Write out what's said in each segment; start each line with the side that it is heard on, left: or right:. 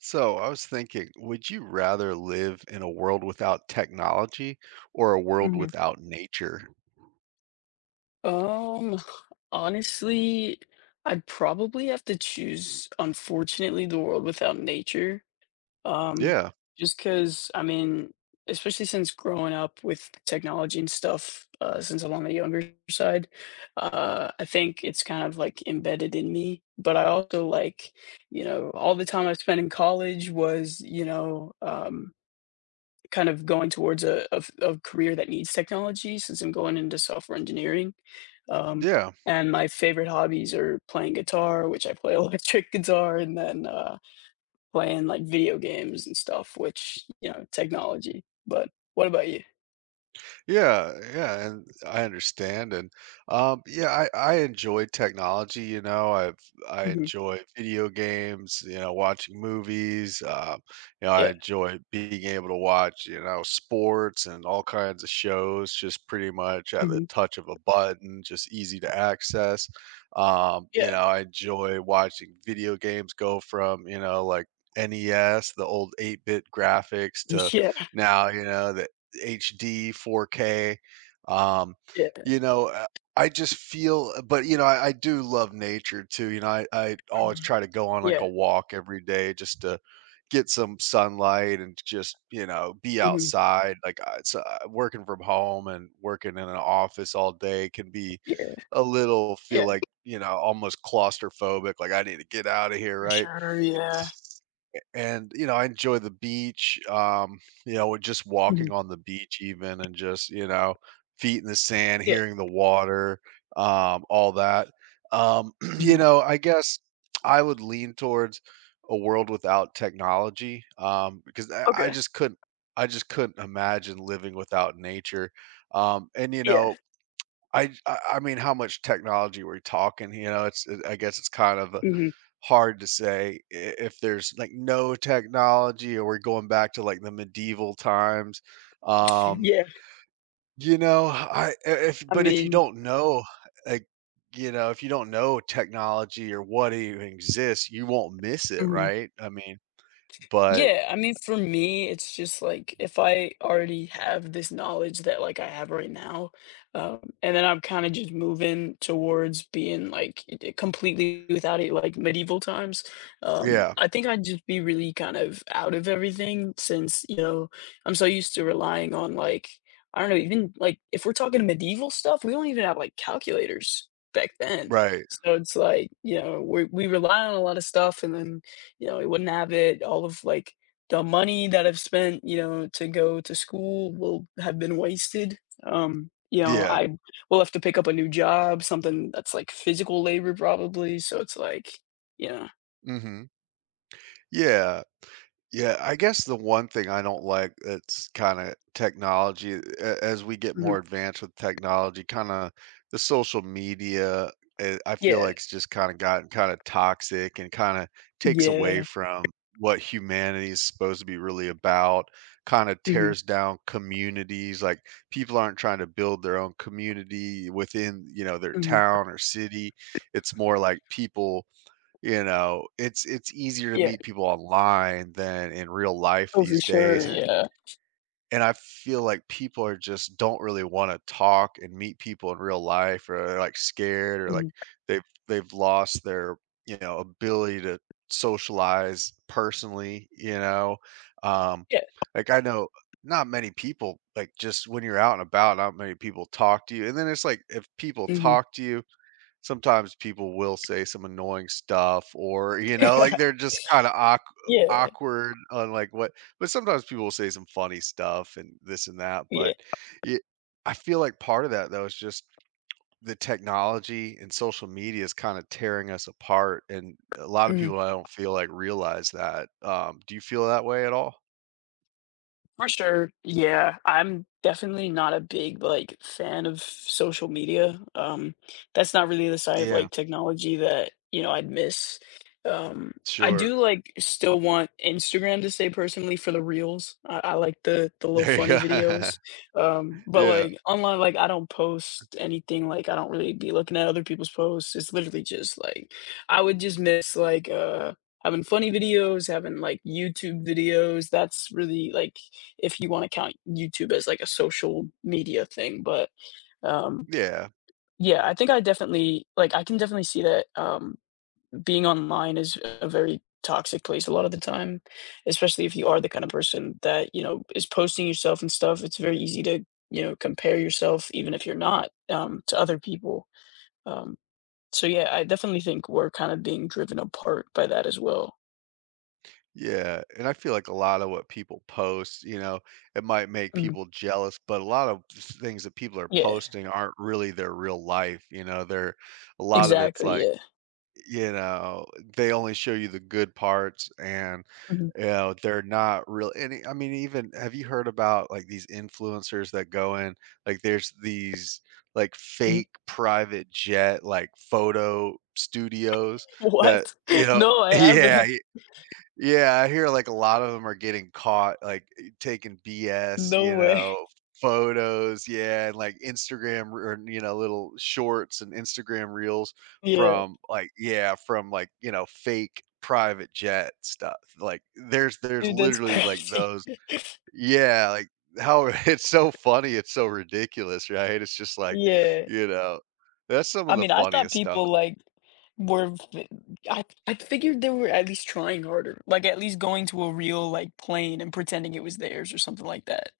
right: So I was thinking, would you rather live in a world without technology or a world
left: Mhm.
right: without nature?
left: Um, Honestly, I'd probably have to choose, unfortunately, the world without nature. Um,
right: Yeah,
left: Just because, especially since growing up with technology and stuff, since I'm on the younger side, I think it's kind of like embedded in me. But I also like, all the time I spent in college was, you know, kind of going towards a career that needs technology since I'm going into software engineering. Um,
right: yeah.
left: and my favorite hobbies are playing guitar, which I play electric guitar, and then playing like video games and stuff, which, you know, technology. But what about you?
right: Yeah, yeah, and I understand, and, yeah, I enjoy technology, you know, I
left: Hmm.
right: enjoy video games, you know, watching movies, you know, I
left: Yeah.
right: enjoy being able to watch, you know, sports and all kinds of shows just pretty much at the
left: Hmm.
right: touch of a button, just easy to access. You
left: Yeah.
right: know, I enjoy watching video games go from, you know, like, NES, the old 8-bit graphics to now, you know, the HD, 4K. Um,
left: Yeah. Yeah.
right: you know, uh, I just feel, but you know, I do love nature too. You know, I always
left: Mhm.
right: try to go on like
left: Yeah.
right: a walk every day just to get some sunlight and just you know be
left: Hmm.
right: outside. Working from home and working in an office all day can be
left: Yeah.
right: a little feel
left: Yeah.
right: like you know almost claustrophobic. Like I need to get out of here,
left: For
right: right?
left: sure. Yeah.
right: And, you know, I enjoy the beach, you know, with just walking
left: Hmm.
right: on the beach even and just, you know, feet in the sand,
left: Yeah.
right: hearing the water, all that. Um, you
left: Hmm.
right: know, I guess I would lean towards a world without technology, because I
left: Okay.
right: just couldn't. I just couldn't imagine living without nature. And you
left: Yeah.
right: know, I mean, how much technology we're talking, you know, I guess it's kind of a
left: Hmm.
right: hard to say if there's like no technology or we're going back to like the medieval times. um
left: Yeah.
right: you know if
left: I
right: but if you
left: mean,
right: don't know like you know if you don't know technology or what even exists you won't miss it,
left: mhm.
right: right? I mean, but
left: Yeah, I mean, for me, it's just like if I already have this knowledge that like I have right now, and then I'm kind of just moving towards being like completely without it, like medieval times.
right: yeah,
left: I think I'd just be really kind of out of everything since, you know, I'm so used to relying on like, I don't know, even like if we're talking medieval stuff, we don't even have like calculators back then.
right: right,
left: So it's like, you know, we rely on a lot of stuff, and then you know, I wouldn't have it. All of, like, the money that I've spent, you know, to go to school will have been wasted. You know,
right: yeah,
left: I will have to pick up a new job, something that's, like, physical labor probably, so it's like yeah.
right: mhm, yeah. Yeah, I guess the one thing I don't like that's kinda technology a as we get
left: Mhm.
right: more advanced with technology, kinda the social media, I feel
left: Yeah.
right: like it's just kinda gotten kinda toxic and kinda takes away
left: Yeah.
right: from what humanity is supposed to be really about, kinda
left: Mhm.
right: tears down communities, like, people aren't trying to build their own community within, you know, their
left: Mhm.
right: town or city. It's more like people you know, it's easier to
left: Yeah.
right: meet people online than in real life
left: Oh, for
right: these
left: sure,
right: days,
left: yeah.
right: and I feel like people are just don't really wanna talk and meet people in real life or they're, like, scared or, like,
left: Mhm.
right: they've they've lost their, you know, ability to socialize personally, you know? Um,
left: Yeah.
right: like, I know not many people like, just when you're out and about, not many people talk to you, and then it's like, if people
left: Mhm.
right: talk to you sometimes people will say some annoying stuff or, you know, like, they're just kinda
left: Yeah. Yeah.
right: awkward on, like, what but sometimes people will say some funny stuff and this and that,
left: Yeah.
right: but y I feel like part of that, though, is just the technology and social media is kinda tearing us apart, and a lot of
left: Mhm.
right: people, I don't feel like realize that. Do you feel that way at all?
left: For sure. Yeah, I'm definitely not a big like fan of social media. That's not really the side of
right: Yeah,
left: like technology that, you know, I'd miss. Um, I
right: sure.
left: do like still want Instagram to stay personally for the reels. I like the little funny
right: Yeah.
left: videos. But
right: Yeah.
left: like online, like I don't post anything. Like I don't really be looking at other people's posts. It's literally just like I would just miss like having funny videos, having like YouTube videos. That's really like if you want to count YouTube as like a social media thing. But um,
right: Yeah.
left: yeah, I think I definitely like I can definitely see that being online is a very toxic place a lot of the time, especially if you are the kind of person that you know is posting yourself and stuff. It's very easy to you know compare yourself even if you're not to other people. Um, so yeah, I definitely think we're kind of being driven apart by that as well.
right: Yeah, and I feel like a lot of what people post, you know, it might make
left: Mhm.
right: people jealous, but a lot of things that people are
left: Yeah,
right: posting aren't really their real life, you know, they're a lot of it's
left: exactly.
right: like,
left: Yeah.
right: you know, they only show you the good parts and
left: Mhm,
right: you know, they're not real any I mean even have you heard about like these influencers that go in like there's these like
left: mhm.
right: fake private jet like photo studios that
left: What?
right: you know
left: No, I
right: yeah
left: haven't.
right: yeah, I hear, like, a lot of them are getting caught, like, taking BS,
left: No
right: you
left: way.
right: know, photos, yeah, and, like, you know, little shorts and Instagram reels
left: Yeah.
right: from, like yeah, from, like, you know, fake private jet stuff, like, there's
left: Dude, that's
right: literally, like,
left: crazy.
right: those yeah, like, how it's so funny, it's so ridiculous, right? It's just like,
left: Yeah.
right: you know, that's some of
left: I
right: the
left: mean, I thought
right: funniest stuff.
left: people, like, were fi- I figured they were at least trying harder, like, at least going to a real, like, plane and pretending it was theirs or something like that.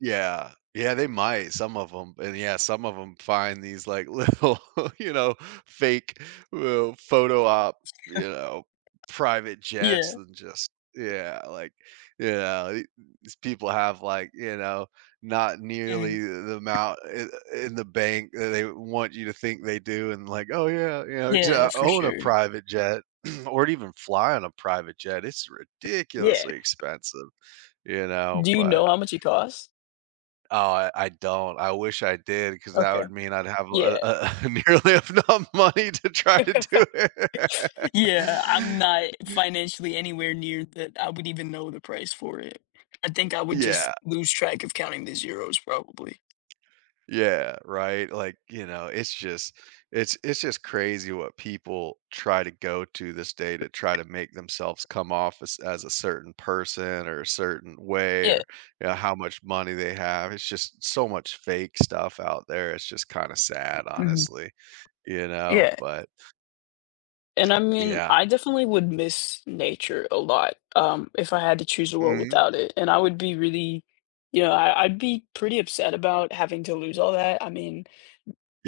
right: Yeah. Yeah, they might, some of them, and yeah, some of them find these, like, little, you know, fake, well, photo op, you know, private jets
left: Yeah.
right: and just yeah, like, you know, the these people have, like, you know, not
left: Mhm.
right: nearly the amount I in the bank that they want you to think they do and like, "Oh, yeah, you know,
left: Yeah,
right: to
left: for
right: own a
left: sure.
right: private jet or to even fly on a private jet, it's
left: Yeah.
right: ridiculously expensive," you know,
left: Do you
right: but
left: know how much it costs?
right: oh, I don't. I wish I did, because that
left: Okay.
right: would mean I'd have a
left: Yeah.
right: a nearly enough money to try to do it.
left: Yeah, I'm not financially anywhere near that I would even know the price for it. I think I would
right: Yeah,
left: just lose track of counting the zeros probably.
right: yeah, right? Like, you know, it's just it's just crazy what people try to go to this day to try to make themselves come off as a certain person or a certain way
left: Yeah.
right: or, you know, how much money they have. It's just so much fake stuff out there. It's just kinda sad,
left: Mhm.
right: honestly, you know?
left: Yeah.
right: But
left: And I mean,
right: yeah.
left: I definitely would miss nature a lot, if I had to choose a world
right: Mhm.
left: without it, and I would be really you know, I I'd be pretty upset about having to lose all that. I mean,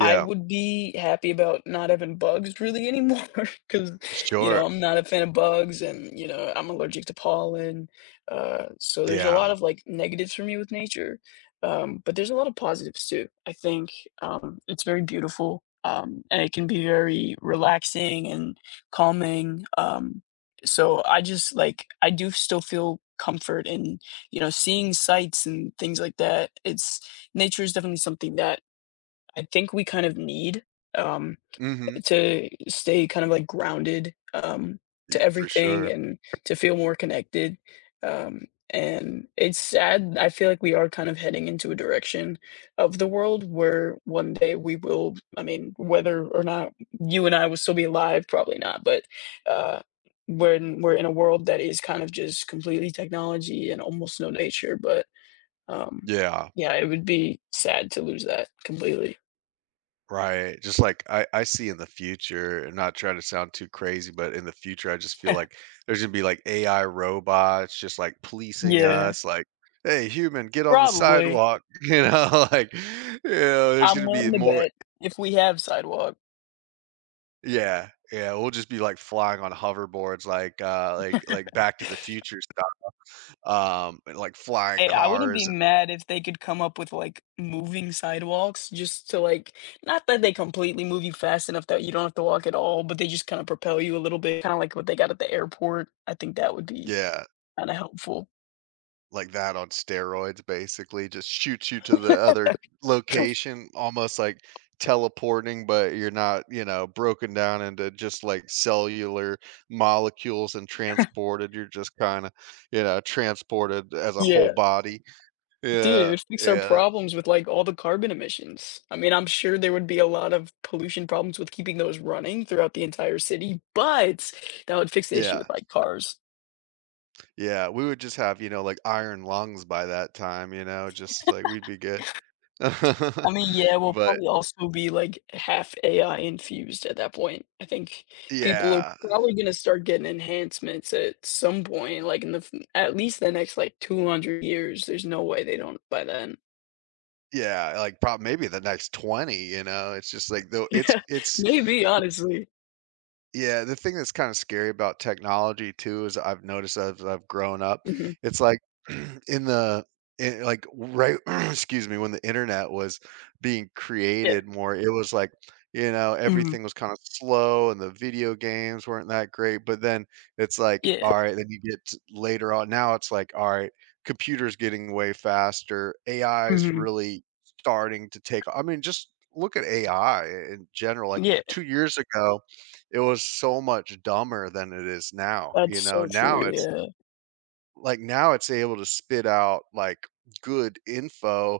left: I would be happy about not having bugs really anymore because, you
right: Sure.
left: know, I'm not a fan of bugs and, you know, I'm allergic to pollen. So there's a
right: Yeah.
left: lot of like negatives for me with nature, but there's a lot of positives too. I think it's very beautiful and it can be very relaxing and calming. So I just like, I do still feel comfort in, you know, seeing sights and things like that. It's nature is definitely something that I think we kind of need um,
right: Mhm.
left: to stay kind of like grounded to
right: For
left: everything
right: sure.
left: and to feel more connected. Um, and it's sad. I feel like we are kind of heading into a direction of the world where one day we will, I mean, whether or not you and I will still be alive, probably not, but uh, when we're in a world that is kind of just completely technology and almost no nature. But um,
right: Yeah.
left: yeah, it would be sad to lose that completely.
right: Right. Just like I see in the future, and not trying to sound too crazy, but in the future, I just feel like there's gonna be like AI robots just like policing
left: Yeah,
right: us, like, hey, human, get on the
left: probably.
right: sidewalk. You know, like, you know, there's
left: I'm
right: gonna be
left: willing to
right: more
left: bet if we have sidewalk.
right: yeah, yeah. We'll just be like flying on hoverboards like back to the future stuff. And like flying
left: Hey, I wouldn't be
right: cars and
left: mad if they could come up with, like, moving sidewalks, just to, like, not that they completely move you fast enough that you don't have to walk at all, but they just kinda propel you a little bit, kinda like what they got at the airport. I think that would be
right: yeah.
left: kinda helpful.
right: Like that on steroids, basically, just shoots you to the other location, almost like teleporting, but you're not, you know, broken down into just like cellular molecules and transported. You're just kinda, you know, transported as a whole
left: Yeah.
right: body.
left: Dude, it
right: Yeah,
left: would fix our
right: yeah,
left: problems with, like, all the carbon emissions. I mean, I'm sure there would be a lot of pollution problems with keeping those running throughout the entire city, but that would fix the issue
right: yeah,
left: with, like, cars.
right: yeah. We would just have, you know, like iron lungs by that time, you know, just like we'd be good.
left: I mean, yeah, we'll
right: But
left: probably also be like half AI infused at that point. I think people are
right: yeah.
left: probably gonna start getting enhancements at some point, like in the f at least the next like 200 years. There's no way they don't by then.
right: Yeah, like, probably maybe the next 20, you know? It's just like, though it's
left: Maybe, honestly.
right: yeah, the thing that's kinda scary about technology too is I've noticed as I've grown up,
left: Mhm.
right: it's like in the in like, right excuse me, when the internet was being
left: Yeah.
right: created more, it was like, you know,
left: Mhm.
right: everything was kinda slow and the video games weren't that great, but then it's like,
left: Yeah.
right: alright, then you get to later on now it's like, alright, computers getting way faster, AI is
left: Mhm.
right: really starting to take I mean, just look at AI in general, like,
left: Yeah.
right: 2 years ago it was so much dumber than it is now, you
left: That's
right: know?
left: so
right: Now
left: true, yeah.
right: now it's able to spit out, like, good info,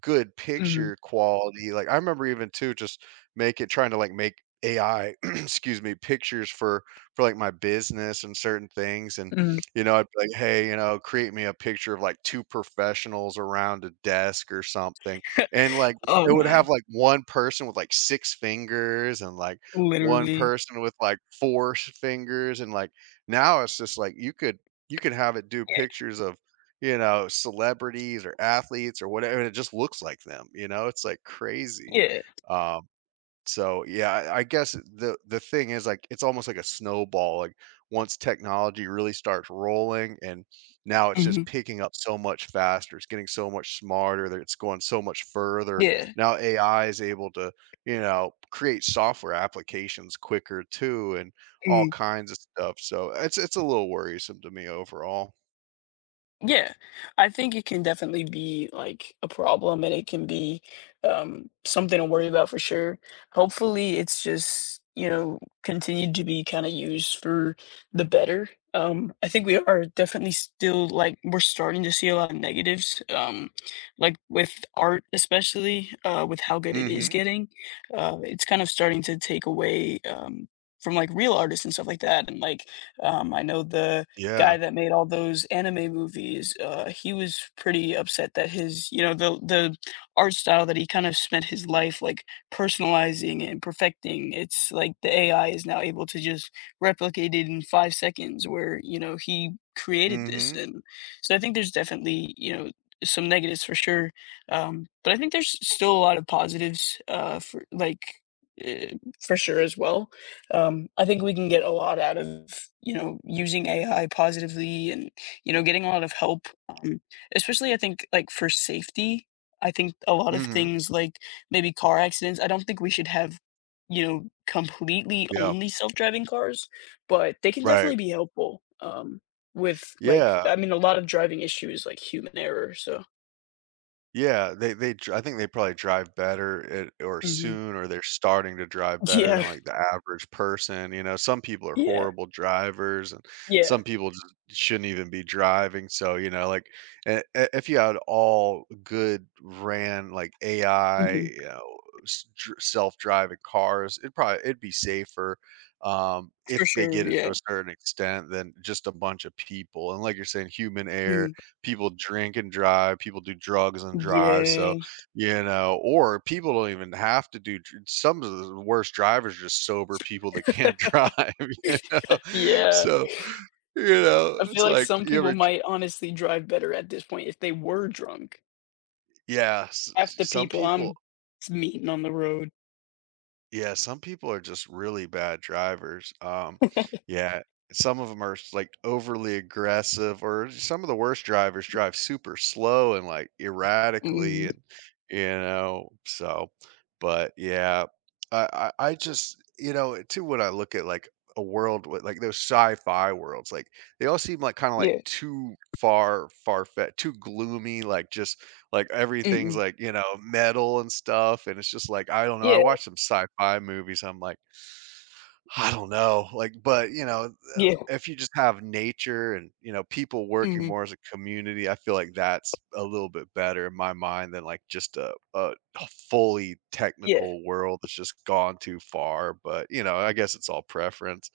right: good
left: Mhm.
right: picture quality, like, I remember even too just make it trying to, like, make AI, excuse me, pictures for like, my business and certain things, and,
left: Mhm.
right: you know, I'd be like, "Hey," you know, "create me a picture of, like, 2 professionals around a desk or something," and, like, it
left: Oh,
right: would have,
left: man.
right: like, 1 person with, like, 6 fingers and, like, 1
left: Literally.
right: person with, like, 4 s fingers, and, like, now it's just like you could you can have it do
left: Yeah.
right: pictures of, you know, celebrities or athletes or whatever, and it just looks like them, you know? It's, like, crazy.
left: Yeah.
right: Um so, yeah, I guess the thing is, like, it's almost like a snowball, like, once technology really starts rolling and now it's just
left: Mhm.
right: picking up so much faster, it's getting so much smarter, that it's going so much further.
left: Yeah.
right: Now AI is able to, you know, create software applications quicker too and all
left: Mhm.
right: kinds of stuff, so it's a little worrisome to me overall.
left: Yeah, I think it can definitely be like a problem and it can be something to worry about for sure. Hopefully, it's just, you know, continued to be kind of used for the better. I think we are definitely still like we're starting to see a lot of negatives, like with art, especially with how good it is
right: Mhm.
left: getting. It's kind of starting to take away from like real artists and stuff like that. And like, I know the
right: Yeah.
left: guy that made all those anime movies, he was pretty upset that his, you know, the art style that he kind of spent his life like personalizing and perfecting, it's like the AI is now able to just replicate it in 5 seconds where, you know, he created this.
right: Mhm.
left: And so I think there's definitely, you know, some negatives for sure. But I think there's still a lot of positives for like uh, for sure as well I think we can get a lot out of you know using AI positively and you know getting a lot of help, especially I think like for safety. I think a lot of
right: Mhm.
left: things like maybe car accidents. I don't think we should have you know completely
right: Yeah,
left: only self-driving cars, but they can
right: right.
left: definitely be helpful with like
right: Yeah.
left: I mean a lot of driving issues like human error. So
right: Yeah, they dri I think they probably drive better at or
left: hmm
right: soon, or they're starting to drive better than,
left: yeah,
right: like, the average person, you know? Some people are
left: yeah,
right: horrible drivers, and
left: yeah,
right: some people just shouldn't even be driving, so, you know, like, I if you had all good ran, like, AI,
left: hmm
right: you know, s dr self-driving cars, it'd be safer,
left: for
right: if they
left: sure.
right: get it to
left: Yeah,
right: a certain extent than just a bunch of people, and like you're saying, human error
left: hmm
right: people drink and drive, people do drugs and drive, so,
left: yeah,
right: you know or people don't even have to do dr some of the worst drivers are just sober people that can't drive, you know?
left: yeah.
right: So, you know,
left: I feel
right: it's
left: like
right: like,
left: some
right: you
left: people
right: ever
left: might honestly drive better at this point if they were drunk.
right: yeah, s
left: Half the
right: some
left: people
right: people
left: I'm meeting on the road.
right: yeah, some people are just really bad drivers. Yeah. Yeah, some of them are like overly aggressive, or some of the worst drivers drive super slow and like erratically,
left: Mhm.
right: and you know, so. But yeah, I just you know too when I look at like a world with like those sci-fi worlds, like they all seem like kind of like
left: Yeah.
right: too far far fetched, too gloomy, like just like, everything's,
left: Mhm.
right: like, you know, metal and stuff, and it's just, like, I don't know, I
left: Yeah.
right: watch some sci-fi movies, I'm, like, I don't know, like, but, you know, the
left: Yeah.
right: if you just have nature and, you know, people working
left: Mhm.
right: more as a community, I feel like that's a little bit better in my mind than, like, just a fully
left: Yeah.
right: technical world that's just gone too far, but, you know, I guess it's all preference.